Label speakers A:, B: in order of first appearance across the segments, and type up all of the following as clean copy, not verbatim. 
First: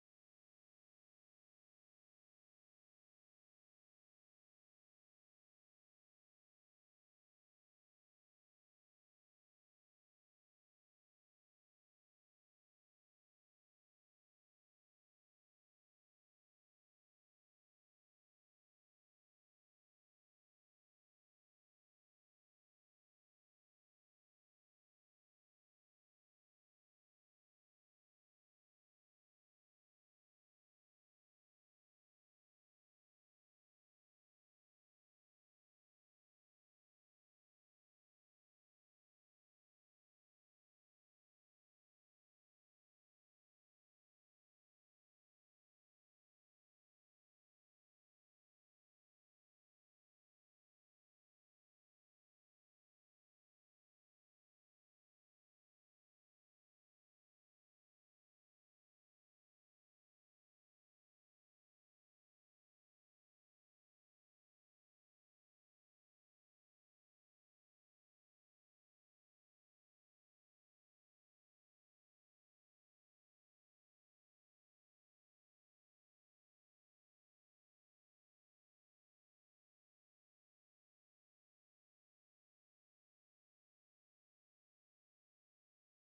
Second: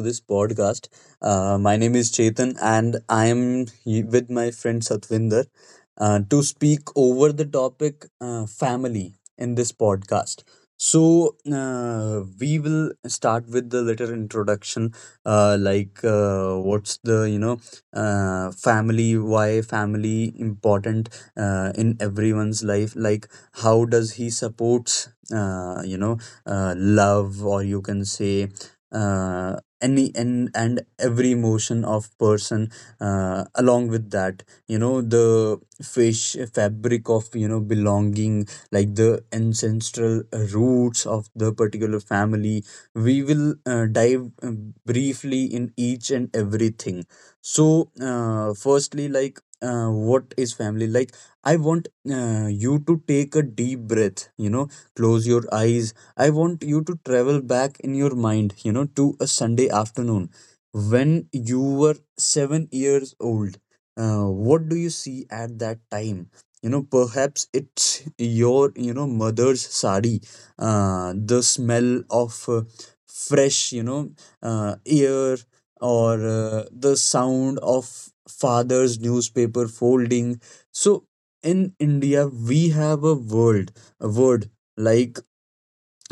A: this podcast. My name is Chetan and I am with my friend Satvinder to speak over the topic family in this podcast. So we will start with the little introduction like what's the, you know, family, why family important in everyone's life, like how does he supports, love, or you can say uh, any and every emotion of person, along with that, you know, the fish fabric of, you know, belonging, like the ancestral roots of the particular family. We will dive briefly in each and everything. So firstly, like, what is family? Like, I want you to take a deep breath, you know, close your eyes. I want you to travel back in your mind, you know, to a Sunday afternoon when you were 7 years old. What do you see at that time? You know, perhaps it's your, you know, mother's sari, the smell of fresh, you know, air, or the sound of father's newspaper folding. So in India, we have a world, a word like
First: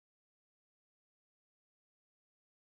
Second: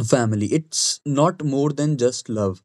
A: family. It's not more than just love,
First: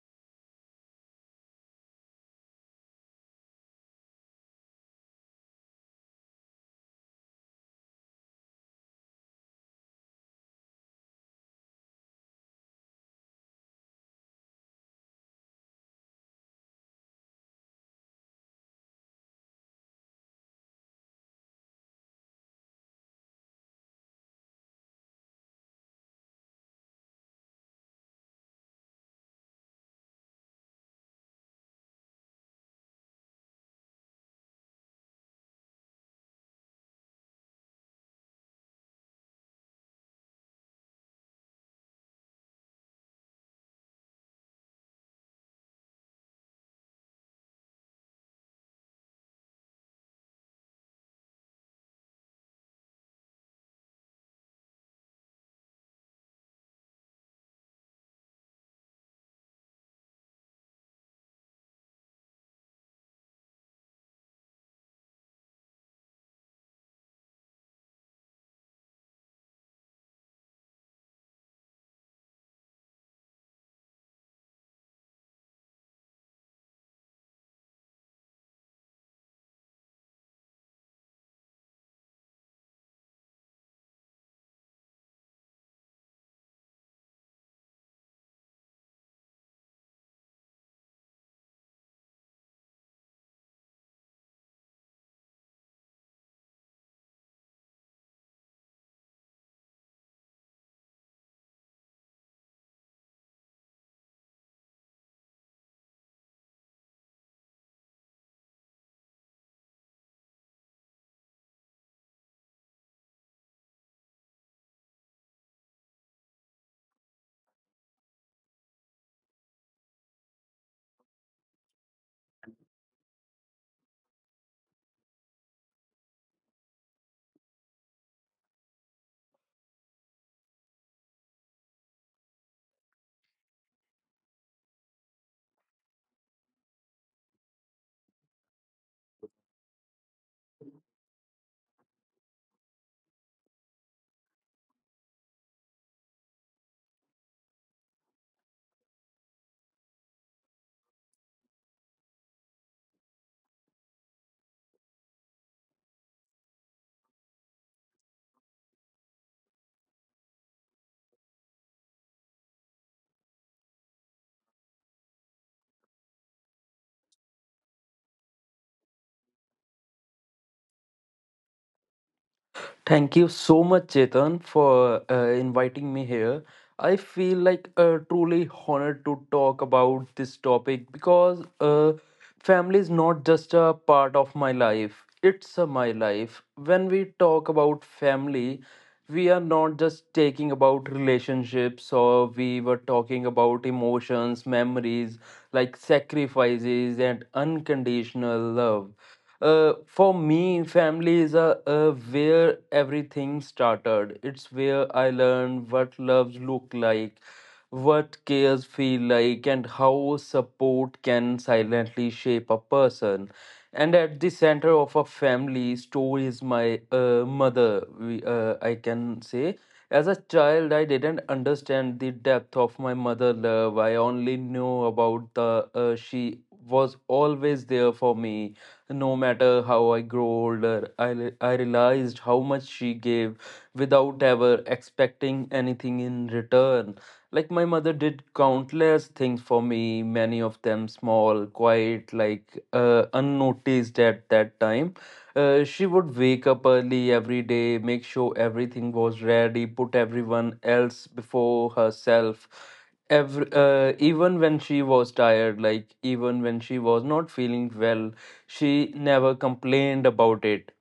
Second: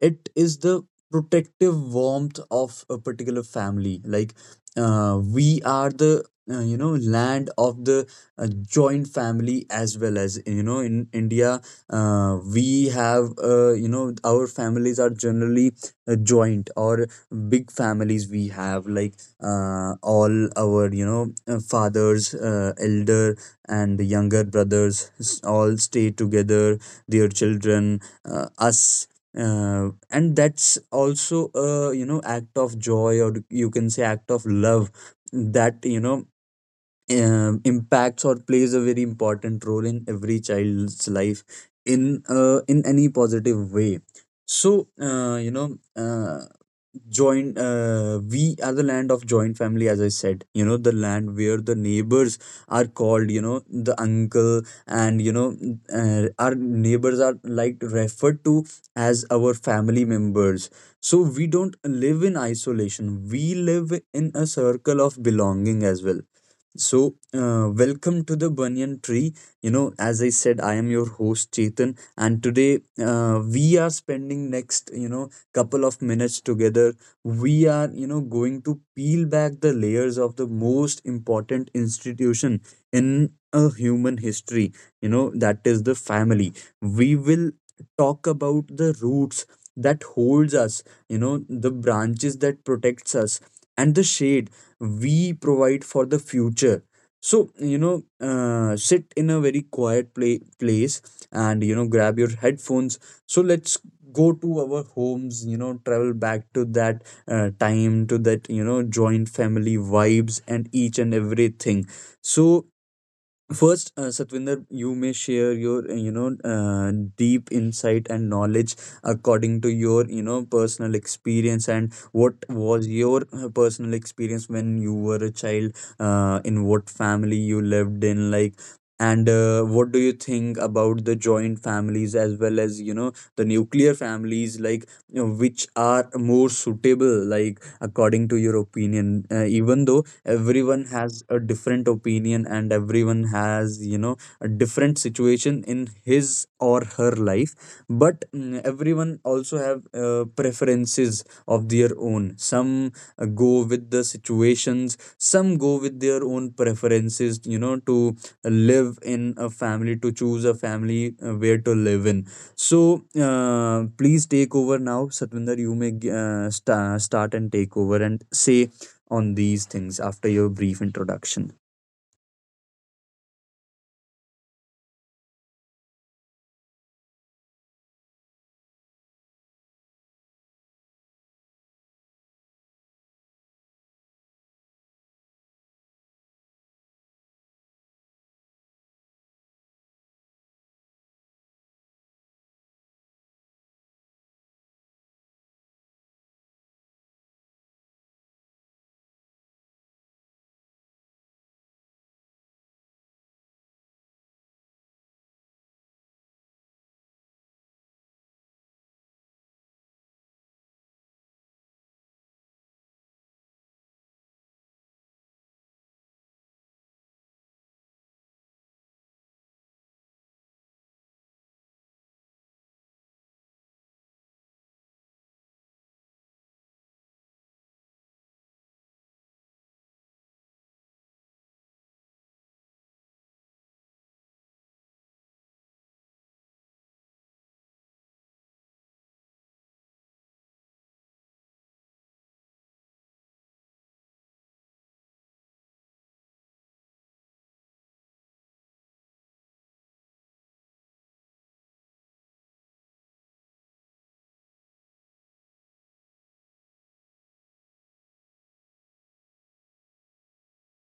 A: it is the protective warmth of a particular family. Like, we are the, you know, land of the joint family. As well, as you know, in India, we have, you know, our families are generally joint or big families. We have, like, all our, you know, fathers, elder and younger brothers, all stay together, their children, us, and that's also a, you know, act of joy, or you can say act of love, that, you know, impacts or plays a very important role in every child's life in any positive way. So joint we are the land of joint family, as I said, you know, the land where the neighbors are called, you know, the uncle, and, you know, our neighbors are like referred to as our family members. So we don't live in isolation, we live in a circle of belonging as well. So, welcome to the Banyan Tree. You know, as I said, I am your host Chetan, and today we are spending next, you know, couple of minutes together. We are, you know, going to peel back the layers of the most important institution in a human history. You know, that is the family. We will talk about the roots that holds us, you know, the branches that protects us, and the shade we provide for the future. So, you know, sit in a very quiet place, and, you know, grab your headphones. So let's go to our homes, you know, travel back to that time, to that, you know, joint family vibes and each and everything. So first, Satvinder, you may share your deep insight and knowledge according to your, you know, personal experience, and what was your personal experience when you were a child, in what family you lived in, like, and what do you think about the joint families as well as, you know, the nuclear families, like, you know, which are more suitable, like, according to your opinion. Even though everyone has a different opinion and everyone has, you know, a different situation in his or her life, but everyone also have preferences of their own. Some go with the situations, some go with their own preferences, you know, to live in a family, to choose a family, where to live in. So please take over now, Satvinder. You may start and take over and say on these things after your brief introduction.
B: Thank you so much, Chetan, for inviting me here. I feel like truly honored to talk about this topic because family is not just a part of my life, it's a my life. When we talk about family, we are not just taking about relationships or we were talking about emotions, memories, like sacrifices and unconditional love. For me, family is a, where everything started. It's where I learned what loves look like, what cares feel like, and how support can silently shape a person. And at the center of a family story is my mother. I can say, as a child, I didn't understand the depth of my mother love. I only knew about the she was always there for me no matter how I grow older. I realized how much she gave without ever expecting anything in return. Like my mother did countless things for me, many of them small, quiet, like unnoticed at that time. She would wake up early every day, make sure everything was ready, put everyone else before herself even when she was tired, like even when she was not feeling well, she never complained about it.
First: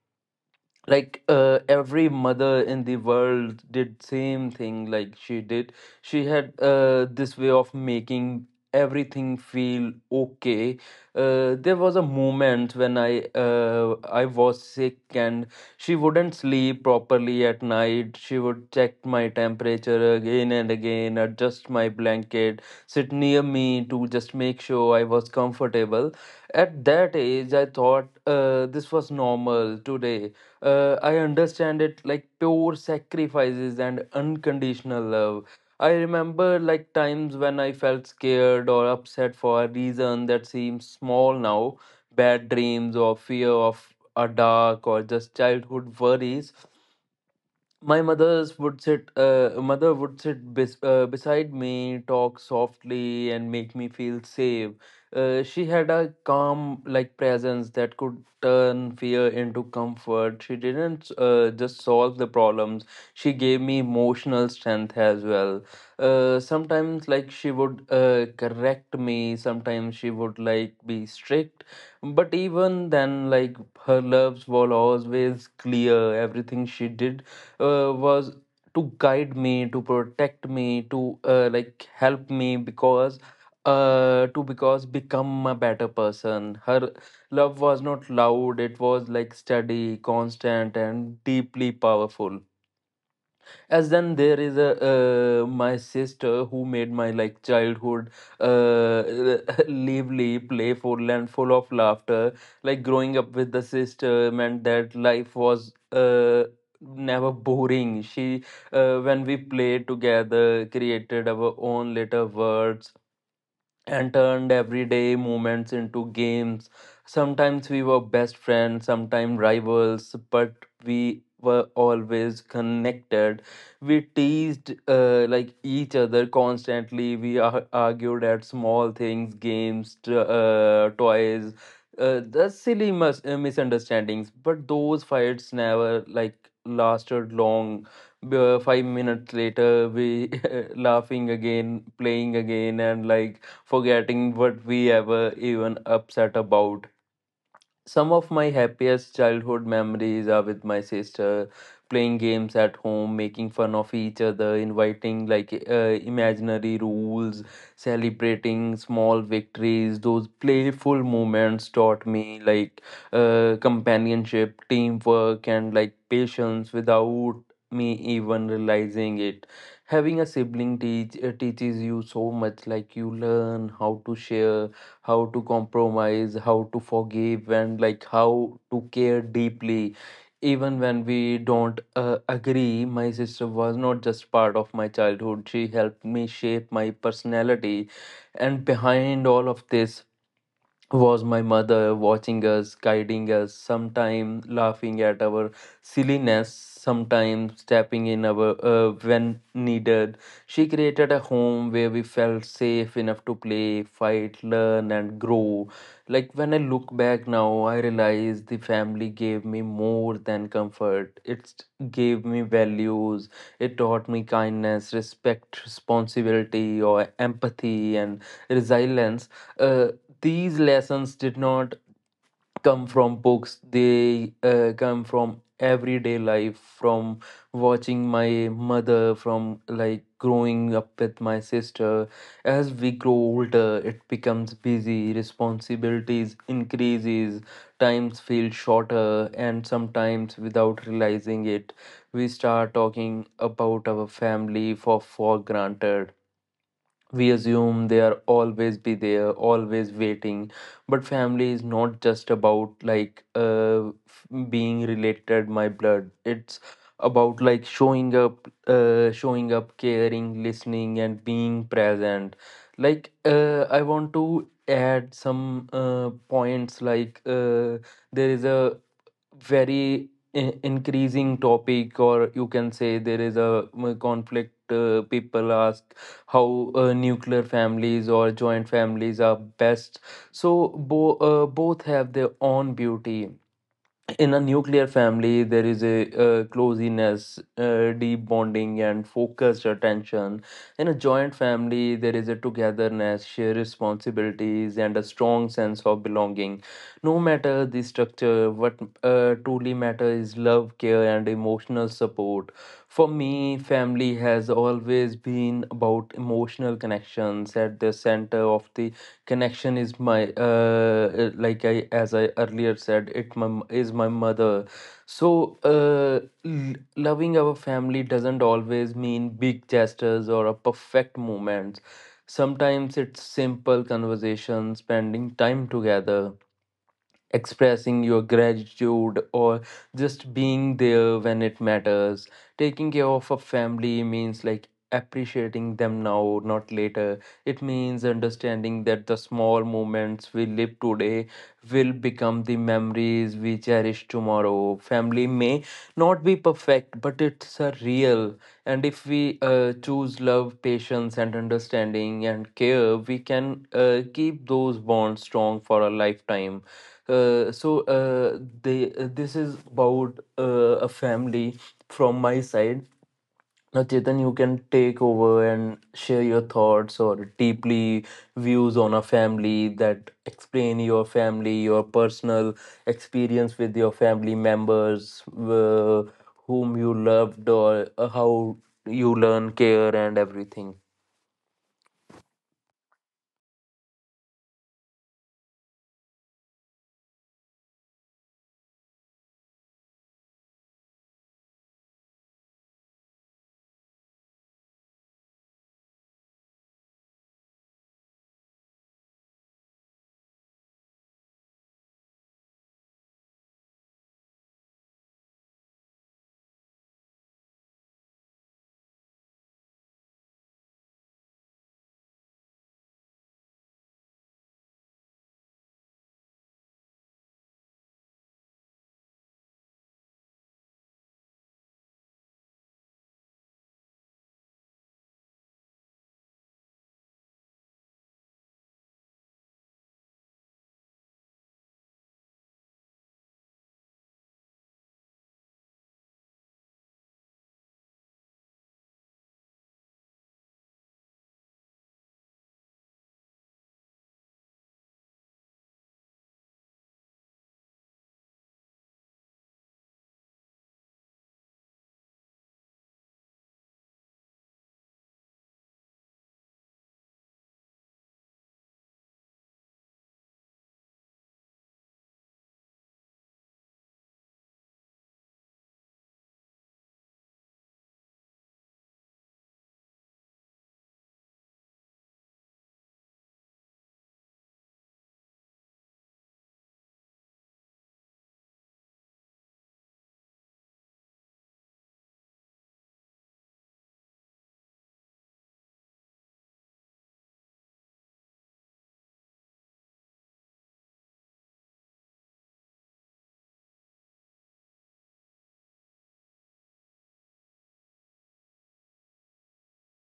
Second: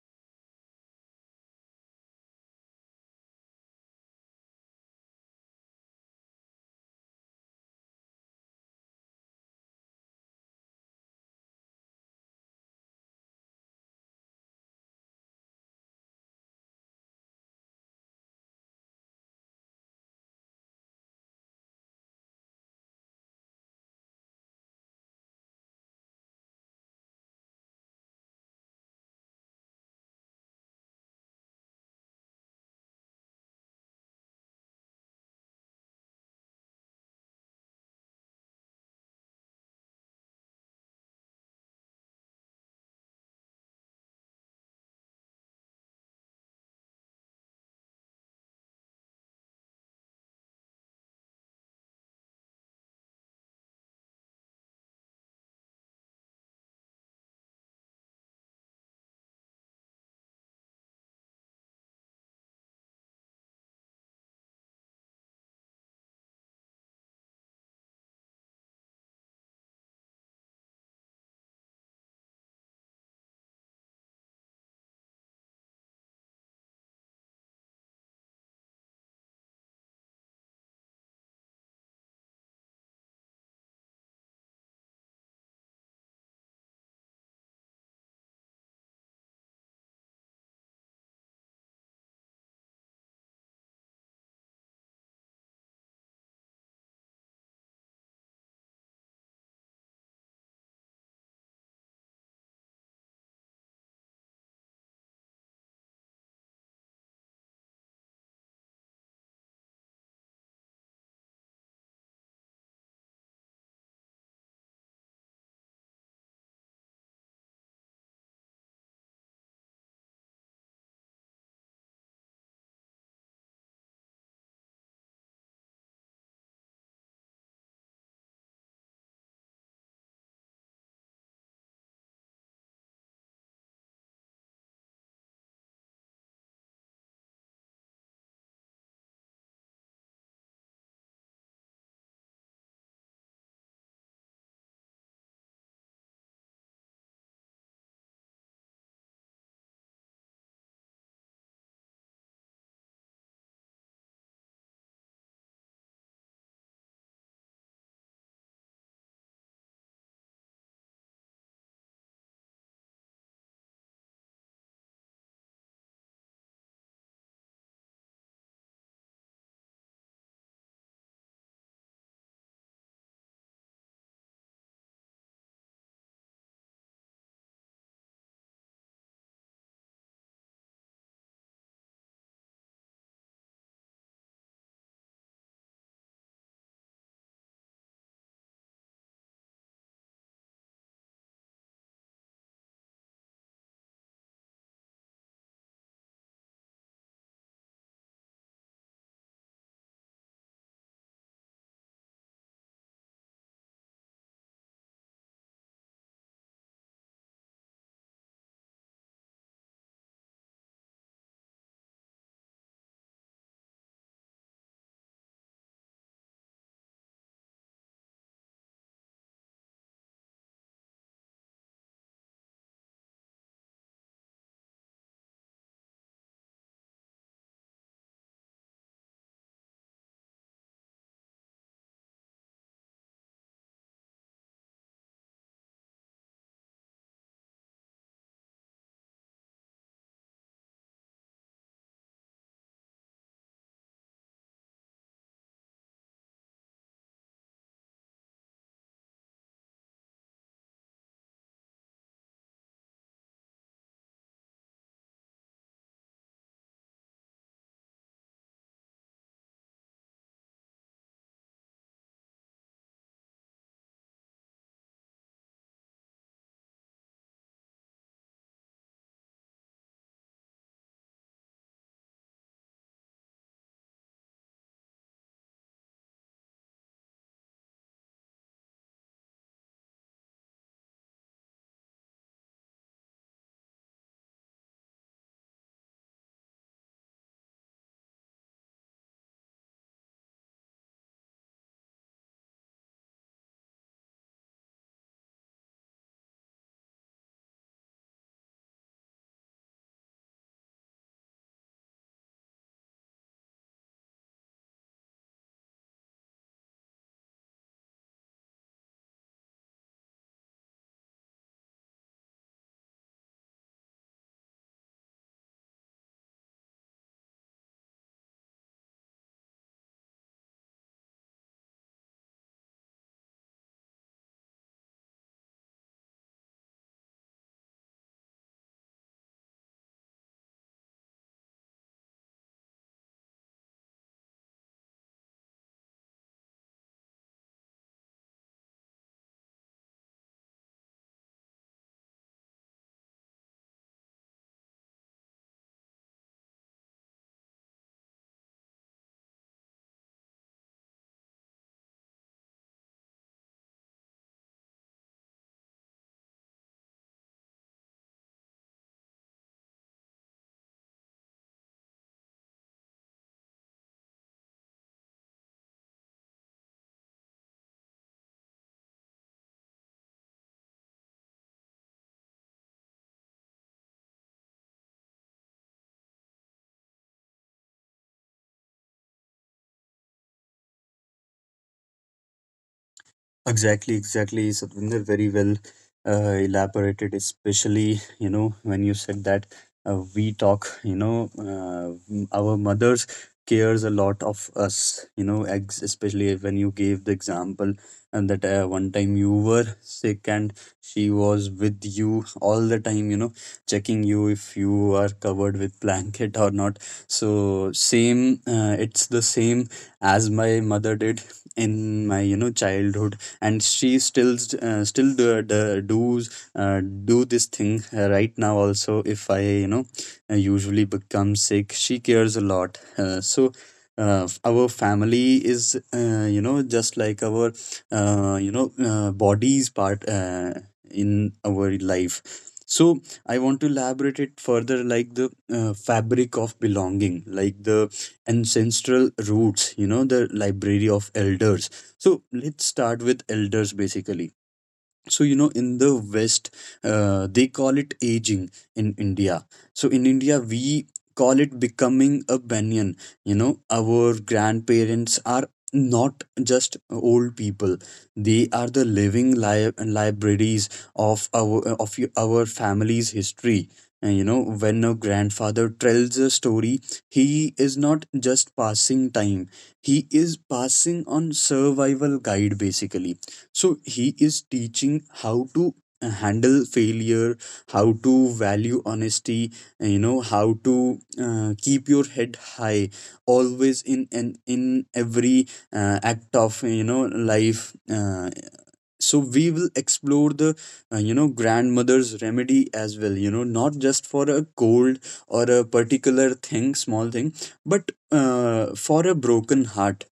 B: Like every mother in the world did same thing like she did. She had this way of making everything feel okay. There was a moment when I was sick, and she wouldn't sleep properly at night. She would check my temperature again and again, adjust my blanket, sit near me to just make sure I was comfortable. At that age I thought this was normal. Today I understand it like pure sacrifices and unconditional love. I remember like times when I felt scared or upset for a reason that seems small now, bad dreams or fear of a dark or just childhood worries. My mother's would sit Mother would sit beside me, talk softly and make me feel safe. She had a calm like presence that could turn fear into comfort. She didn't just solve the problems, she gave me emotional strength as well. Sometimes like she would correct me, sometimes she would like be strict, but even then, like, her loves were always clear. Everything she did was to guide me, to protect me, to like help me, because to because become a better person. Her love was not loud. It was like steady, constant and deeply powerful. As then there is a my sister who made my like childhood uh, lively, playful and full of laughter. Like growing up with the sister meant that life was never boring. She When we played together, created our own little worlds and turned everyday moments into games. Sometimes we were best friends, sometimes rivals, but we were always connected. We teased like each other constantly. We argued at small things, games, toys, the silly misunderstandings. But those fights never like lasted long. 5 minutes later, we laughing again, playing again, and like forgetting what we ever even upset about. Some of my happiest childhood memories are with my sister, playing games at home, making fun of each other, inviting like imaginary rules, celebrating small victories. Those playful moments taught me like companionship, teamwork, and like patience without me even realizing it. Having a sibling teach teaches you so much. Like you learn how to share, how to compromise, how to forgive, and like how to care deeply. Even when we don't agree, my sister was not just part of my childhood. She helped me shape my personality. And behind all of this, was my mother watching us, guiding us, sometimes laughing at our silliness, sometimes stepping in our when needed. She created a home where we felt safe enough to play, fight, learn, and grow. Like when I look back now, I realize the family gave me more than comfort. It gave me values. It taught me kindness, respect, responsibility, or empathy and resilience. Uh, these lessons did not come from books. They come from everyday life, from watching my mother, from like growing up with my sister. As we grow older, it becomes busy, responsibilities increases, times feel shorter, and sometimes without realizing it we start talking about our family for granted. We assume they are always be there, always waiting. But family is not just about like being related my blood. It's about like showing up, showing up, caring, listening and being present. Like I want to add some points. Like there is a very increasing topic, or you can say there is a conflict. People ask how nuclear families or joint families are best. So both have their own beauty. In a nuclear family there is a coziness, deep bonding and focused attention. In a joint family there is a togetherness, shared responsibilities and a strong sense of belonging. No matter the structure, what truly matters is love, care and emotional support. For me family has always been about emotional connections. At the center of the connection is my like i, as I earlier said it, is my mother. So loving our family doesn't always mean big gestures or a perfect moment. Sometimes it's simple conversation, spending time together, expressing your gratitude, or just being there when it matters. Taking care of a family means like appreciating them now, not later. It means understanding that the small moments we live today will become the memories we cherish tomorrow. Family may not be perfect, but it's a real. And if we choose love, patience, and understanding and care, we can keep those bonds strong for a lifetime. This is about a family from my side. Now, Chetan, you can take over and share your thoughts or deeply views on a family, that explain your family, your personal experience with your family members, whom you loved, or how you learn care and everything.
A: Exactly, exactly, Satvinder. Very well elaborated, especially, you know, when you said that we talk. You know, our mothers cares a lot of us. You know, especially when you gave the example, and that one time you were sick and she was with you all the time, you know, checking you if you are covered with blanket or not. So same, it's the same as my mother did in my, you know, childhood, and she still does do this thing right now also. If I, you know, usually become sick, she cares a lot. So our family is, you know, just like our, body's part in our life. So I want to elaborate it further, like the fabric of belonging, like the ancestral roots, you know, the library of elders. So let's start with elders basically. So, you know, in the West they call it aging. In India, so in India, we call it becoming a banyan. You know, our grandparents are not just old people, they are the living libraries of our, our family's history. And, you know, when a grandfather tells a story, he is not just passing time, he is passing on survival guide basically. So he is teaching how to handle failure, how to value honesty, and, you know, how to keep your head high always, in and in every act of, you know, life. So we will explore the you know, grandmother's remedy as well. You know, not just for a cold or a particular thing, small thing, but for a broken heart.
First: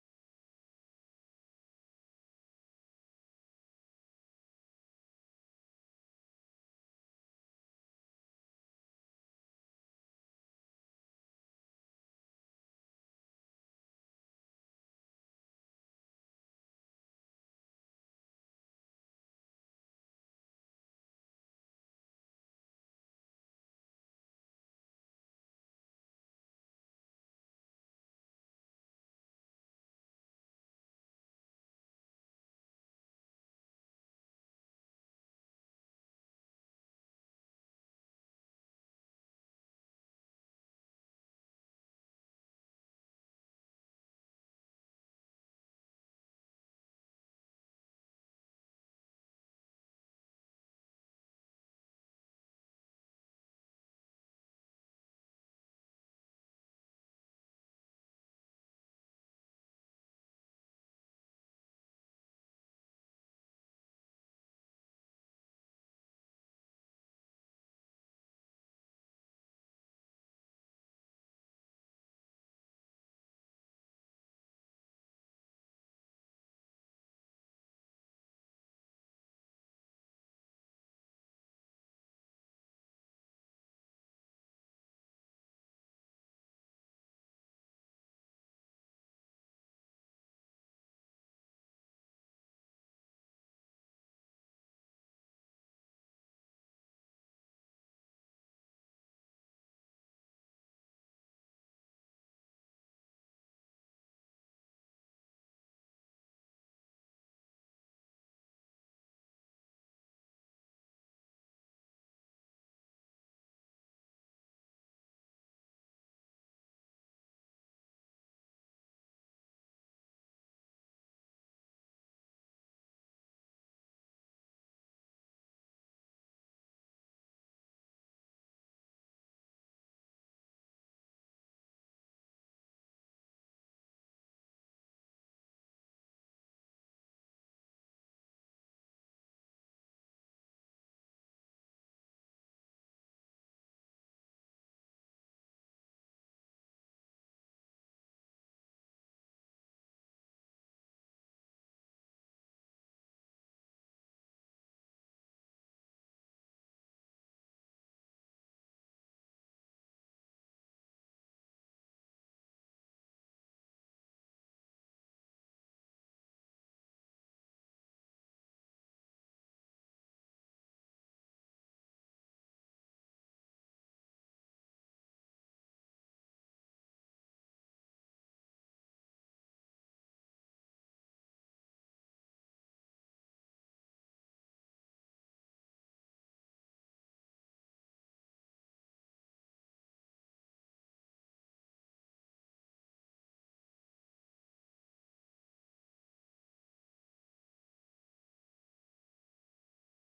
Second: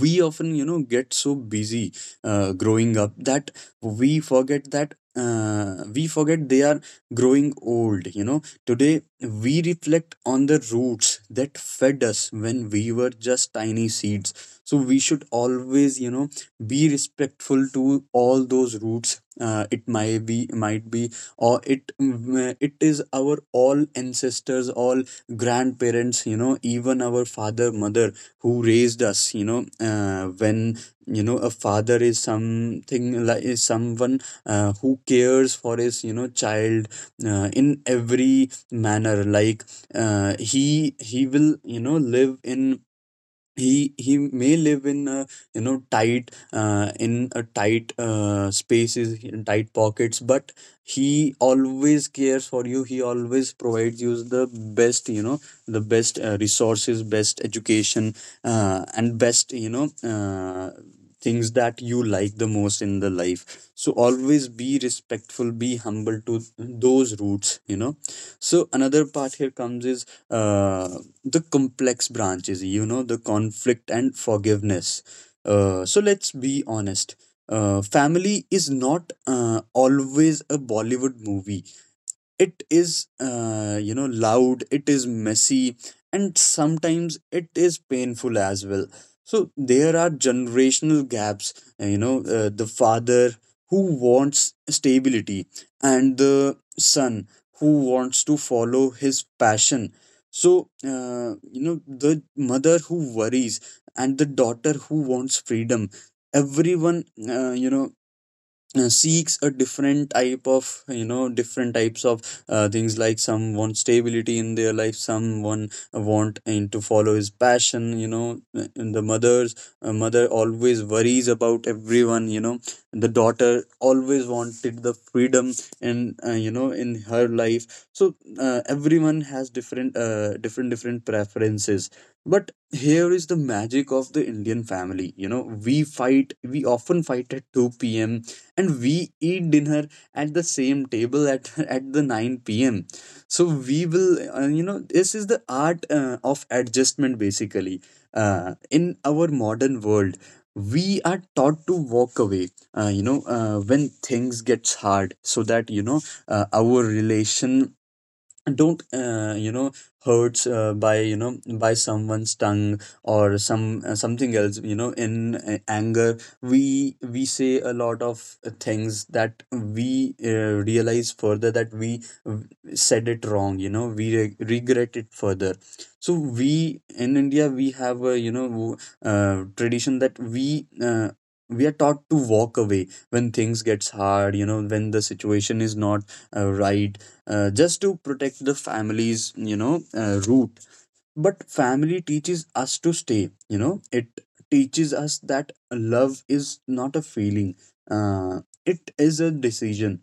A: We often, you know, get so busy growing up, that we forget that, we forget, they are growing old. You know, today we reflect on the roots that fed us when we were just tiny seeds. So we should always, you know, be respectful to all those roots. It might be, it is our all ancestors, all grandparents, you know, even our father, mother, who raised us. You know, when, you know, a father is something like, is someone who cares for his, you know, child in every manner. Like, he will, you know, live in he may live in a, you know, tight, in a tight spaces, in tight pockets, but he always cares for you, he always provides you the best, you know, the best resources, best education, and best, you know, things that you like the most in the life. So always be respectful, be humble to those roots, you know. So another part here comes is uh, the complex branches, you know, the conflict and forgiveness. So let's be honest. Family is not always a Bollywood movie, it is, you know, loud, it is messy, and sometimes it is painful as well. So there are generational gaps, the father who wants stability, and the son who wants to follow his passion. So you know, the mother who worries, and the daughter who wants freedom. Everyone, uh, you know seeks a different type of, you know, different types of things. Like, some want stability in their life, someone want and to follow his passion, you know. And the mother always worries about everyone, you know. The daughter always wanted the freedom and, you know, in her life. So everyone has different, different preferences. But here is the magic of the Indian family, you know. We fight, we often fight at 2 p.m., and we eat dinner at the same table at at the 9 p.m. So we will, you know, this is the art of adjustment basically. In our modern world we are taught to walk away when things gets hard, so that, you know, our relation don't, you know, hurts by, you know, by someone's tongue or some something else, you know. In anger we say a lot of things that we, realize further that we, said it wrong, you know, we regret it further. So we in India, we have a, you know, tradition that we, we are taught to walk away when things gets hard, you know, when the situation is not right, just to protect the family's, you know, root. But family teaches us to stay, you know, it teaches us that love is not a feeling, uh, it is a decision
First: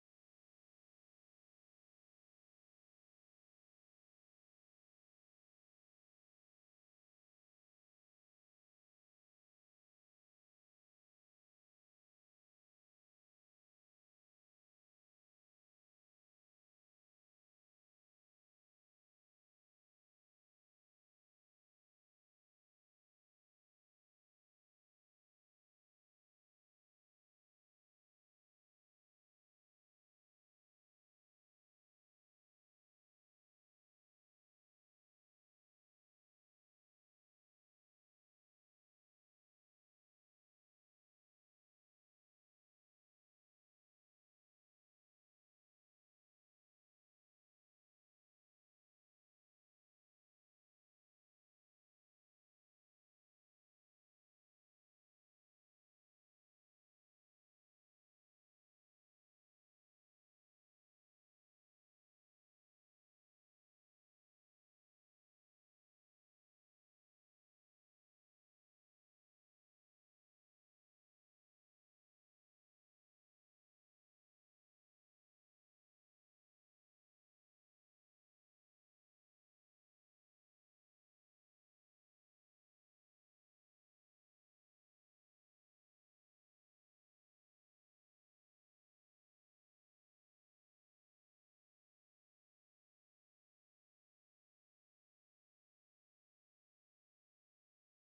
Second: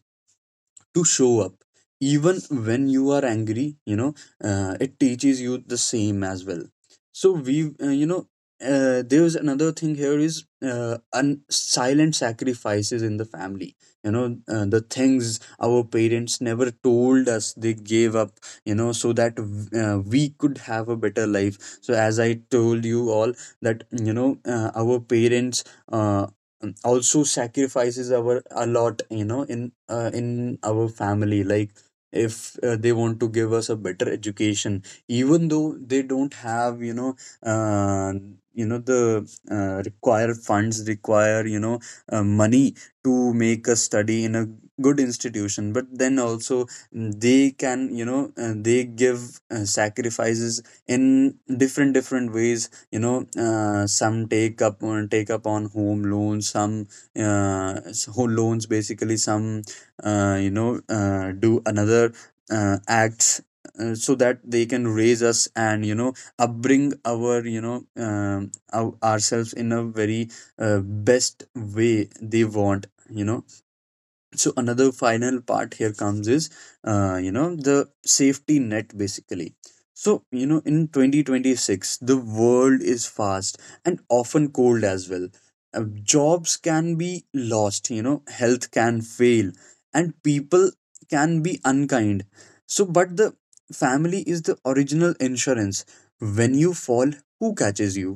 A: to show up even when you are angry, you know. It teaches you the same as well. So we, there's another thing here is, silent sacrifices in the family. You know, the things our parents never told us, they gave up, you know so that we could have a better life. So as I told you all that our parents uh, also sacrifices our a lot in our family, like if they want to give us a better education, even though they don't have, uh, the require funds, require money to make us study in a good institution. But then also, they can, they give sacrifices in different different ways, you know some take up on home loans, some home loans basically, some do another acts, so that they can raise us, and upbring our, ourselves in a very uh, best way they want, you know. So another final part here comes is, you know, the safety net basically. So you know, in 2026 the world is fast, and often cold as well. Uh, Jobs can be lost, you know, health can fail, and people can be unkind. So, but the family is the original insurance. When you fall, who catches you?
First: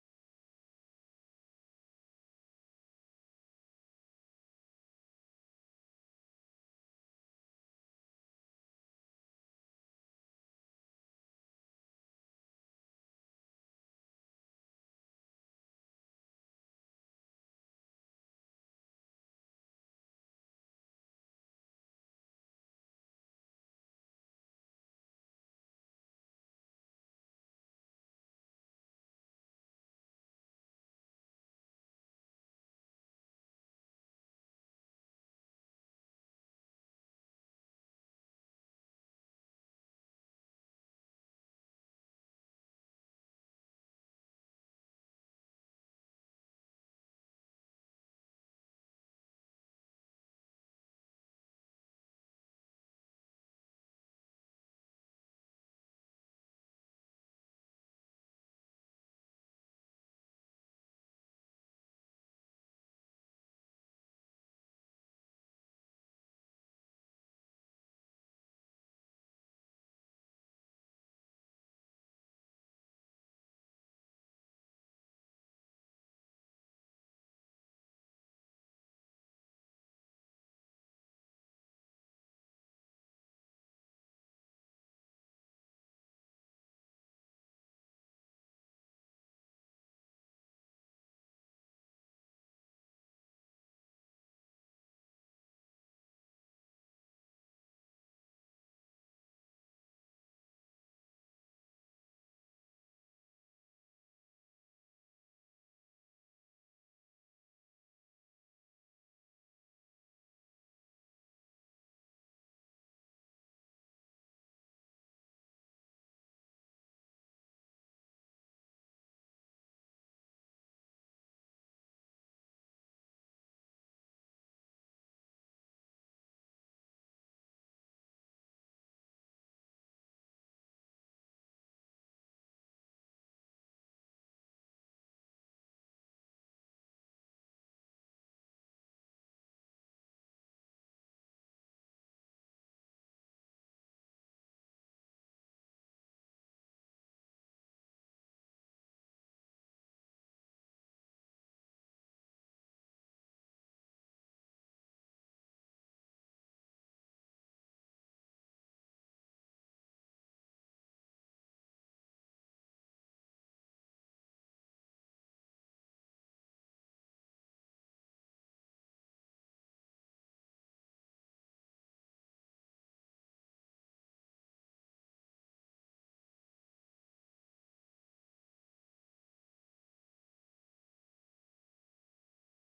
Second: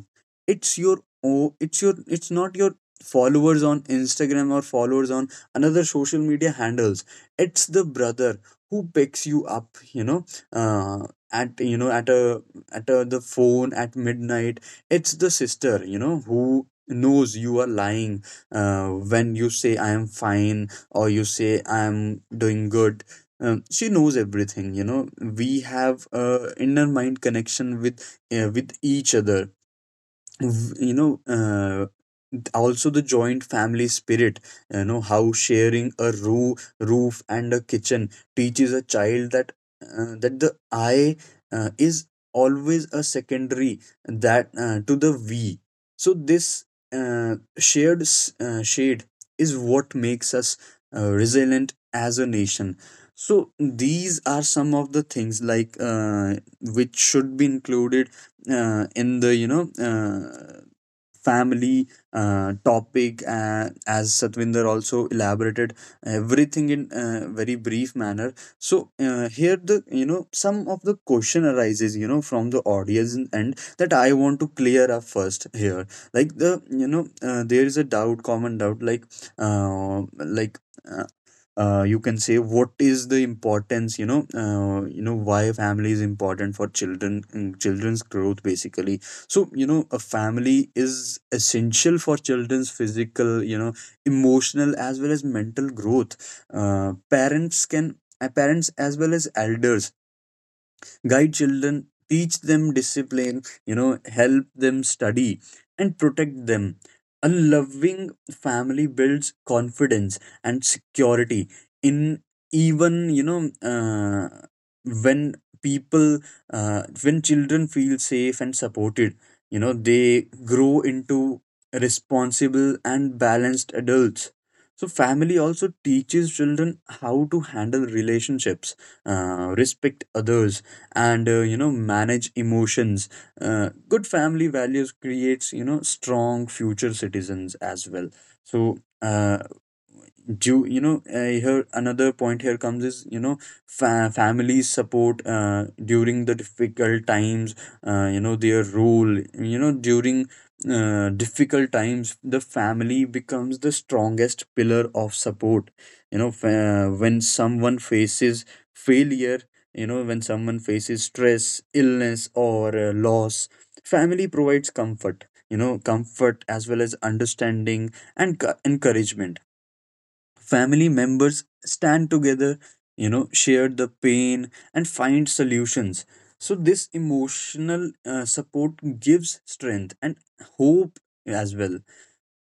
A: It's your — oh, it's your, it's not your followers on Instagram, or followers on another social media handles. It's the brother who picks you up, you know, uh, at you know at a the phone at midnight. It's the sister, you know, who knows you are lying, when you say I am fine, or you say I am doing good. She knows everything. You know, we have a inner mind connection with each other. v- you know uh, Also the joint family spirit, you know, how sharing a roof and a kitchen teaches a child that that the I is always a secondary, that to the we. So this shared shade is what makes us resilient as a nation. So these are some of the things, like which should be included in the, family topic, as Satvinder also elaborated everything in a very brief manner. So here, the some of the question arises, you know, from the audience, and that I want to clear up first here. Like, the there is a doubt, common doubt, like uh, you can say, what is the importance, you know, why family is important for children, children's growth basically. So you know, a family is essential for children's physical, you know, emotional as well as mental growth. Parents, as well as elders, guide children, teach them discipline, you know, help them study, and protect them. A loving family builds confidence and security in, even, when people — when children feel safe and supported, you know, they grow into responsible and balanced adults. So, family also teaches children how to handle relationships, respect others, and you know, manage emotions. Good family values creates, you know, strong future citizens as well. So due, here another point here comes is, you know, families support, during the difficult times. You know, their role, you know, during difficult times, the family becomes the strongest pillar of support. You know, when someone faces failure, you know, when someone faces stress, illness, or loss, family provides comfort, you know, comfort as well as understanding, and encouragement. Family members stand together, you know, share the pain, and find solutions. So this emotional support gives strength and hope as well.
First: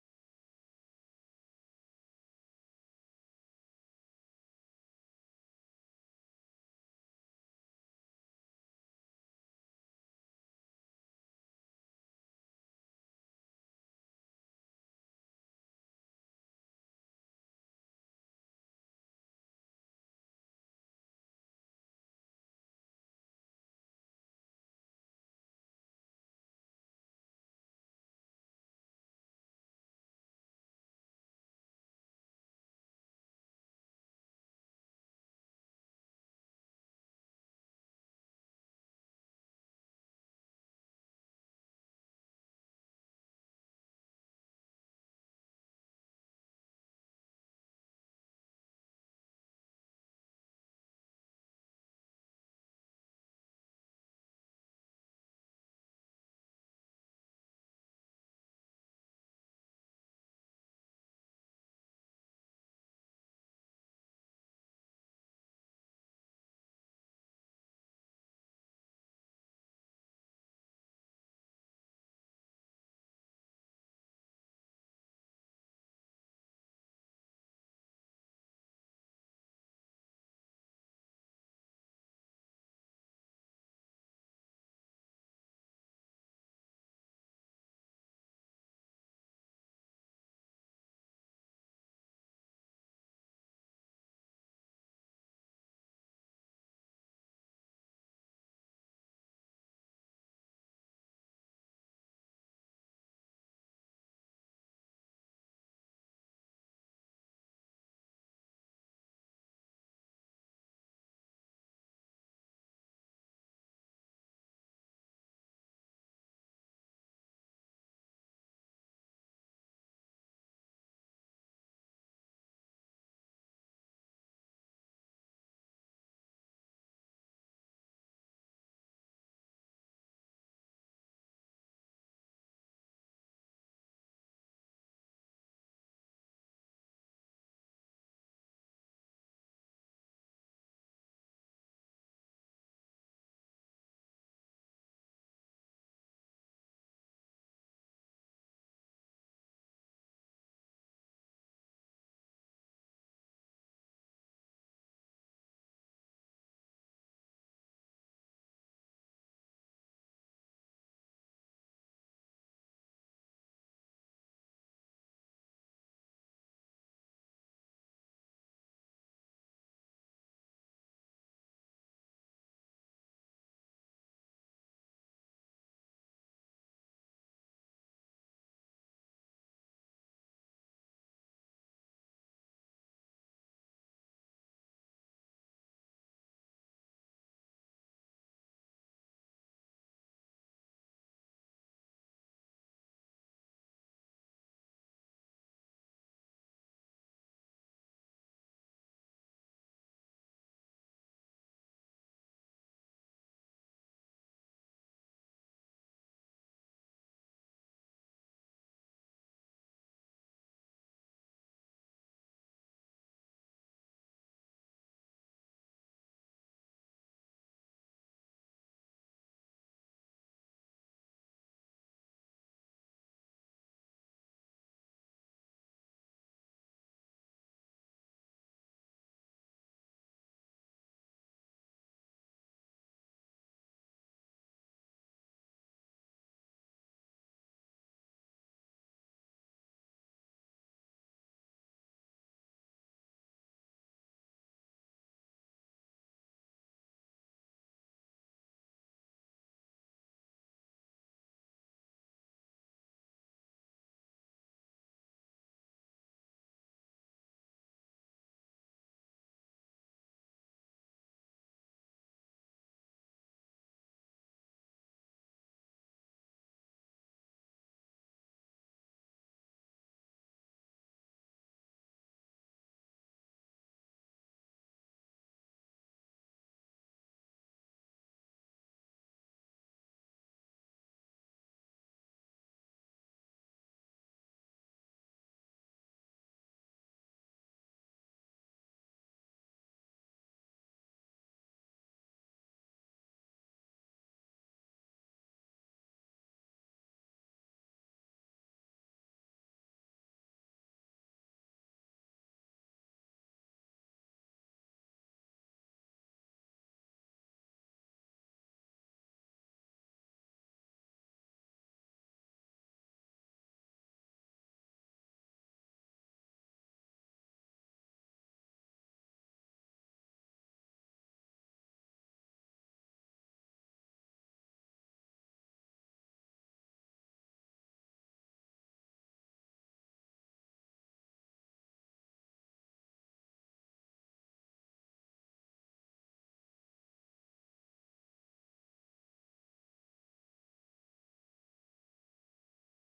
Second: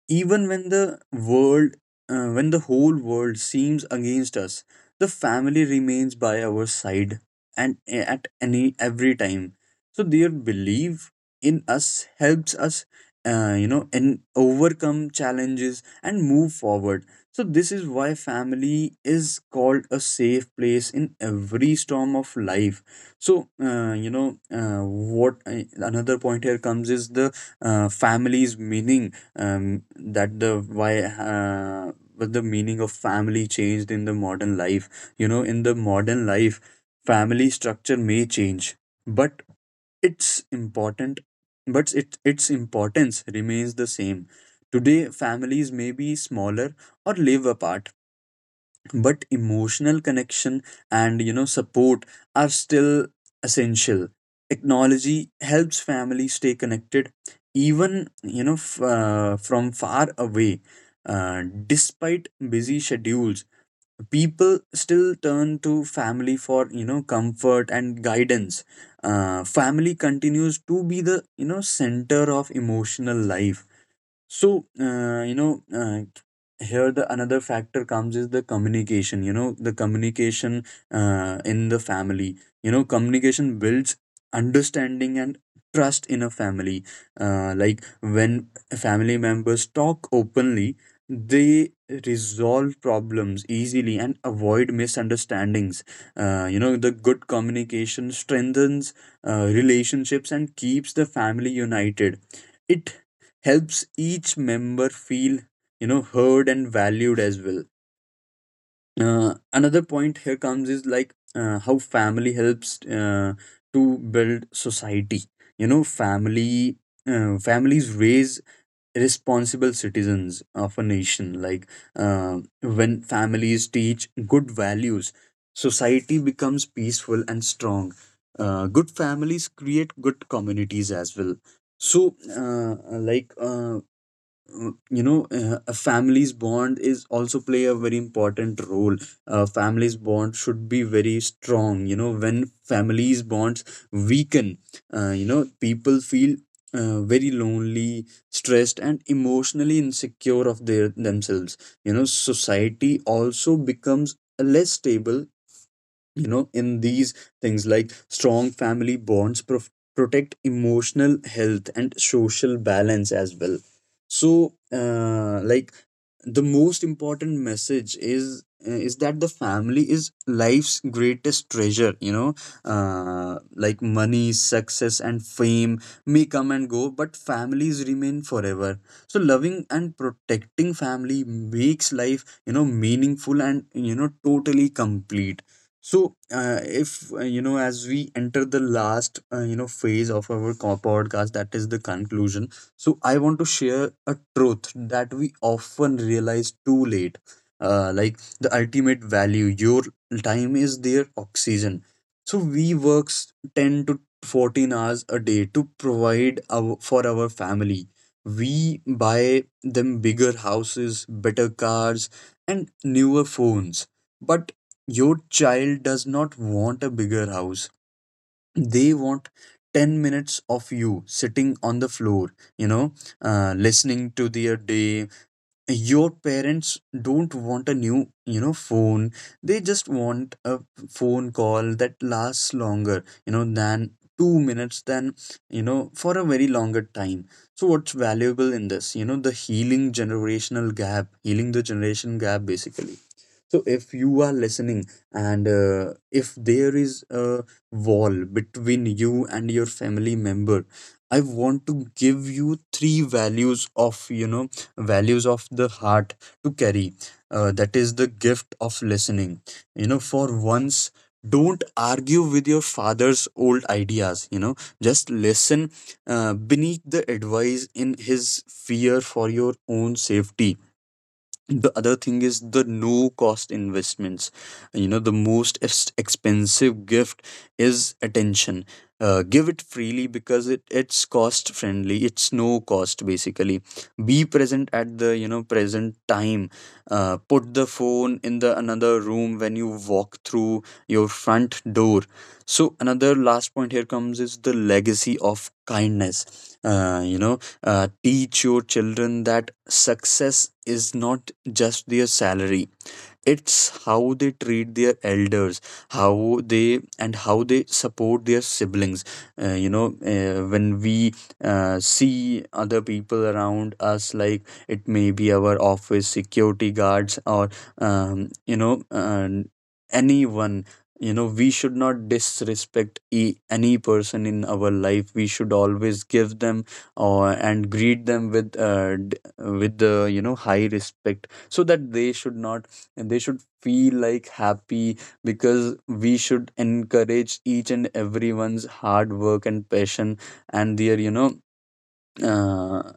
A: Even when the world — when the whole world seems against us, the family remains by our side, and at any every time. So their belief in us helps us, you know, and overcome challenges and move forward. So this is why family is called a safe place in every storm of life. So you know what another point here comes is the family's meaning, that the why what the meaning of family changed in the modern life. You know, in the modern life, family structure may change, but it's important, but it, its importance remains the same. Today families may be smaller or live apart, but emotional connection and, you know, support are still essential. Technology helps families stay connected, even, you know, from far away. Despite busy schedules, people still turn to family for, you know, comfort and guidance. Family continues to be the, you know, center of emotional life. So, here the another factor comes is the communication, you know, the communication in the family. You know, communication builds understanding and trust in a family. Like, when family members talk openly, they resolve problems easily, and avoid misunderstandings. You know, the good communication strengthens relationships and keeps the family united. It helps each member feel, you know, heard and valued as well. Another point here comes is, like, how family helps to build society. You know, family — families raise responsible citizens of a nation. Like when families teach good values, society becomes peaceful and strong. Good families create good communities as well. So uh, like uh, a family's bond is also play a very important role. Family's bond should be very strong, you know. When families bonds weaken, you know, people feel very lonely, stressed, and emotionally insecure of their themselves. You know, society also becomes less stable, you know, in these things, like, strong family bonds protect emotional health and social balance as well. So like, the most important message is that the family is life's greatest treasure, you know. Like, money, success, and fame may come and go, but families remain forever. So loving and protecting family makes life, you know, meaningful and, you know, totally complete. So if you know, as we enter the last, you know, phase of our podcast, that is the conclusion. So I want to share a truth that we often realize too late. Like, the ultimate value — your time is their oxygen. So we works 10 to 14 hours a day to provide our, for our family. We buy them bigger houses, better cars, and newer phones. But your child does not want a bigger house, they want 10 minutes of you sitting on the floor, you know, listening to their day. Your parents don't want a new, you know, phone, they just want a phone call that lasts longer, you know, than 2 minutes, than, you know, for a very longer time. So what's valuable in this, you know, the healing generational gap, healing the generation gap basically. So if you are listening, and if there is a wall between you and your family member, I want to give you three values of, you know, values of the heart to carry. That is the gift of listening. You know, for once, don't argue with your father's old ideas, you know, just listen. Beneath the advice in his fear for your own safety. The other thing is the no cost investments. You know, the most expensive gift is attention. Give it freely, because it, it's cost friendly, it's no cost basically. Be present at the, you know, present time. Put the phone in the another room when you walk through your front door. So another last point here comes is the legacy of kindness. You know, teach your children that success is not just their salary, it's how they treat their elders, how they, and how they support their siblings. You know, when we see other people around us, like, it may be our office security guards, or, you know, anyone. You know, we should not disrespect any person in our life. We should always give them, or, and greet them with, with the, you know, high respect, so that they should not, and they should feel like happy, because we should encourage each and everyone's hard work and passion, and their, you know, uh,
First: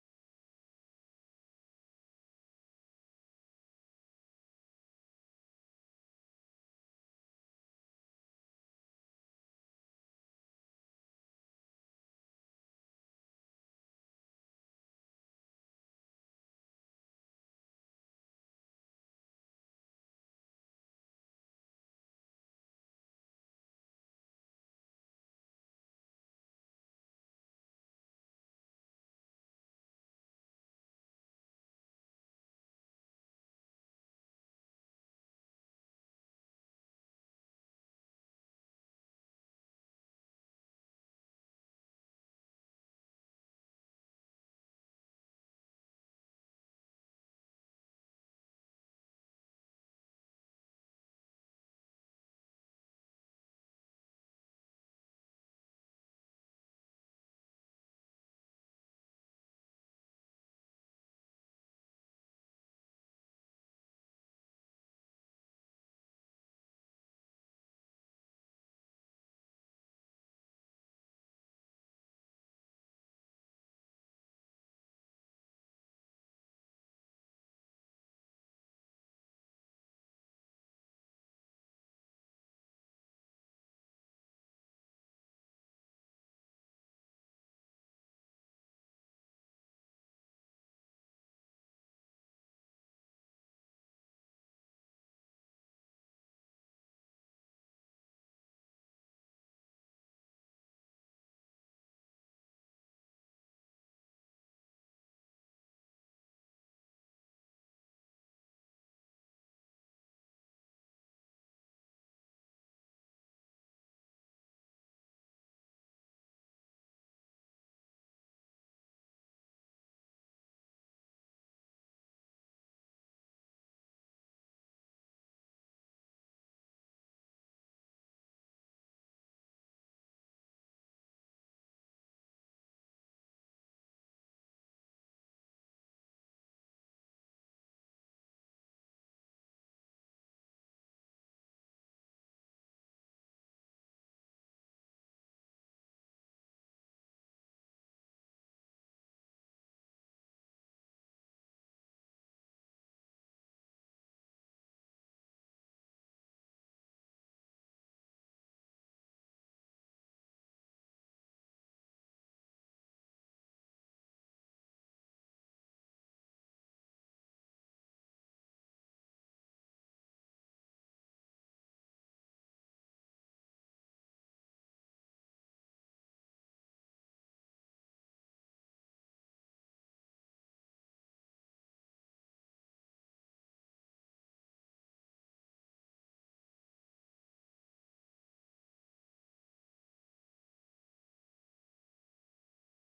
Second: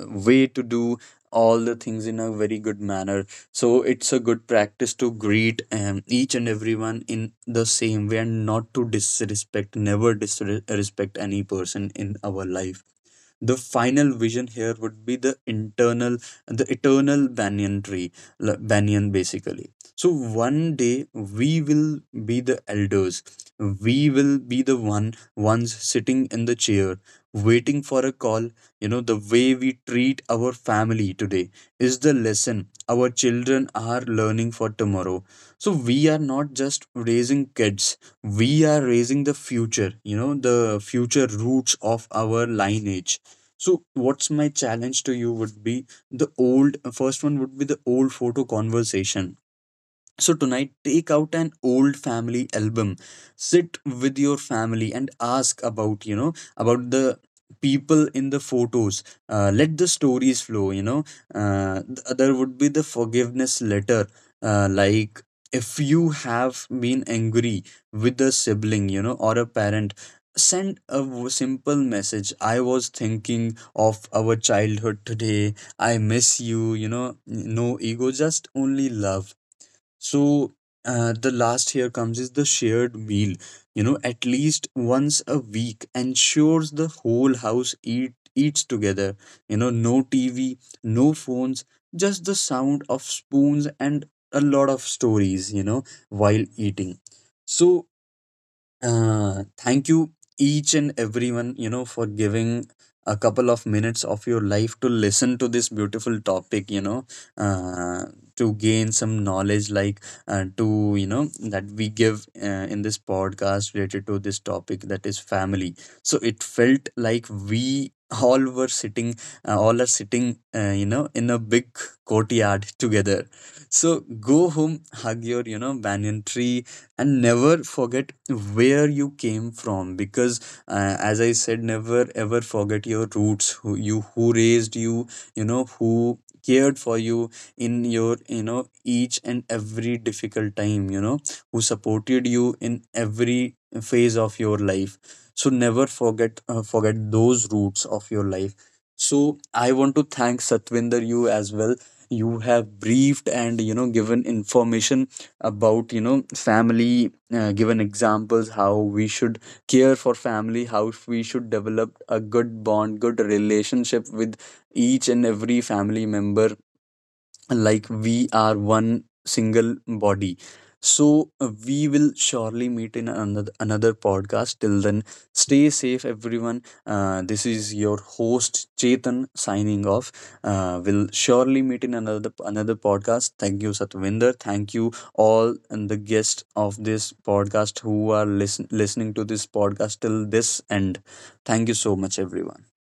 A: way to do all the things in a very good manner. So it's a good practice to greet, each and everyone in the same way, and not to disrespect, never disrespect any person in our life. The final vision here would be the internal, the eternal banyan tree, banyan basically. So one day we will be the elders, we will be the ones sitting in the chair, waiting for a call. You know, the way we treat our family today is the lesson our children are learning for tomorrow. So we are not just raising kids, we are raising the future, you know, the future roots of our lineage. So, what's my challenge to you would be the old, first one would be the old photo conversation. So, tonight, take out an old family album, sit with your family and ask about, you know, about the people in the photos. Let the stories flow, you know. There would be the forgiveness letter, like, if you have been angry with a sibling, you know, or a parent. Send a simple message. I was thinking of our childhood today. I miss you. You know, no ego, just only love. So the last here comes is the shared meal. You know, at least once a week, ensures the whole house eat eats together. You know, no TV, no phones, just the sound of spoons and a lot of stories, you know, while eating. So thank you, each and everyone, you know, for giving a couple of minutes of your life to listen to this beautiful topic, you know, uh, to gain some knowledge, like to, you know, that we give, in this podcast related to this topic, that is family. So it felt like we all were sitting, all are sitting, you know, in a big courtyard together. So go home, hug your, you know, banyan tree, and never forget where you came from, because as I said, never ever forget your roots, who you, who raised you, you know, who cared for you in your, you know, each and every difficult time, you know, who supported you in every phase of your life. So never forget, those roots of your life. So I want to thank Satvinder, you as well. You have briefed and, you know, given information about, you know, family, given examples how we should care for family, how we should develop a good bond, good relationship with each and every family member, like we are one single body. So we will surely meet in another podcast. Till then, stay safe everyone. This is your host Chetan signing off. We'll surely meet in another podcast. Thank you Satvinder, thank you all, and the guests of this podcast who are listening to this podcast till this end. Thank you so much everyone.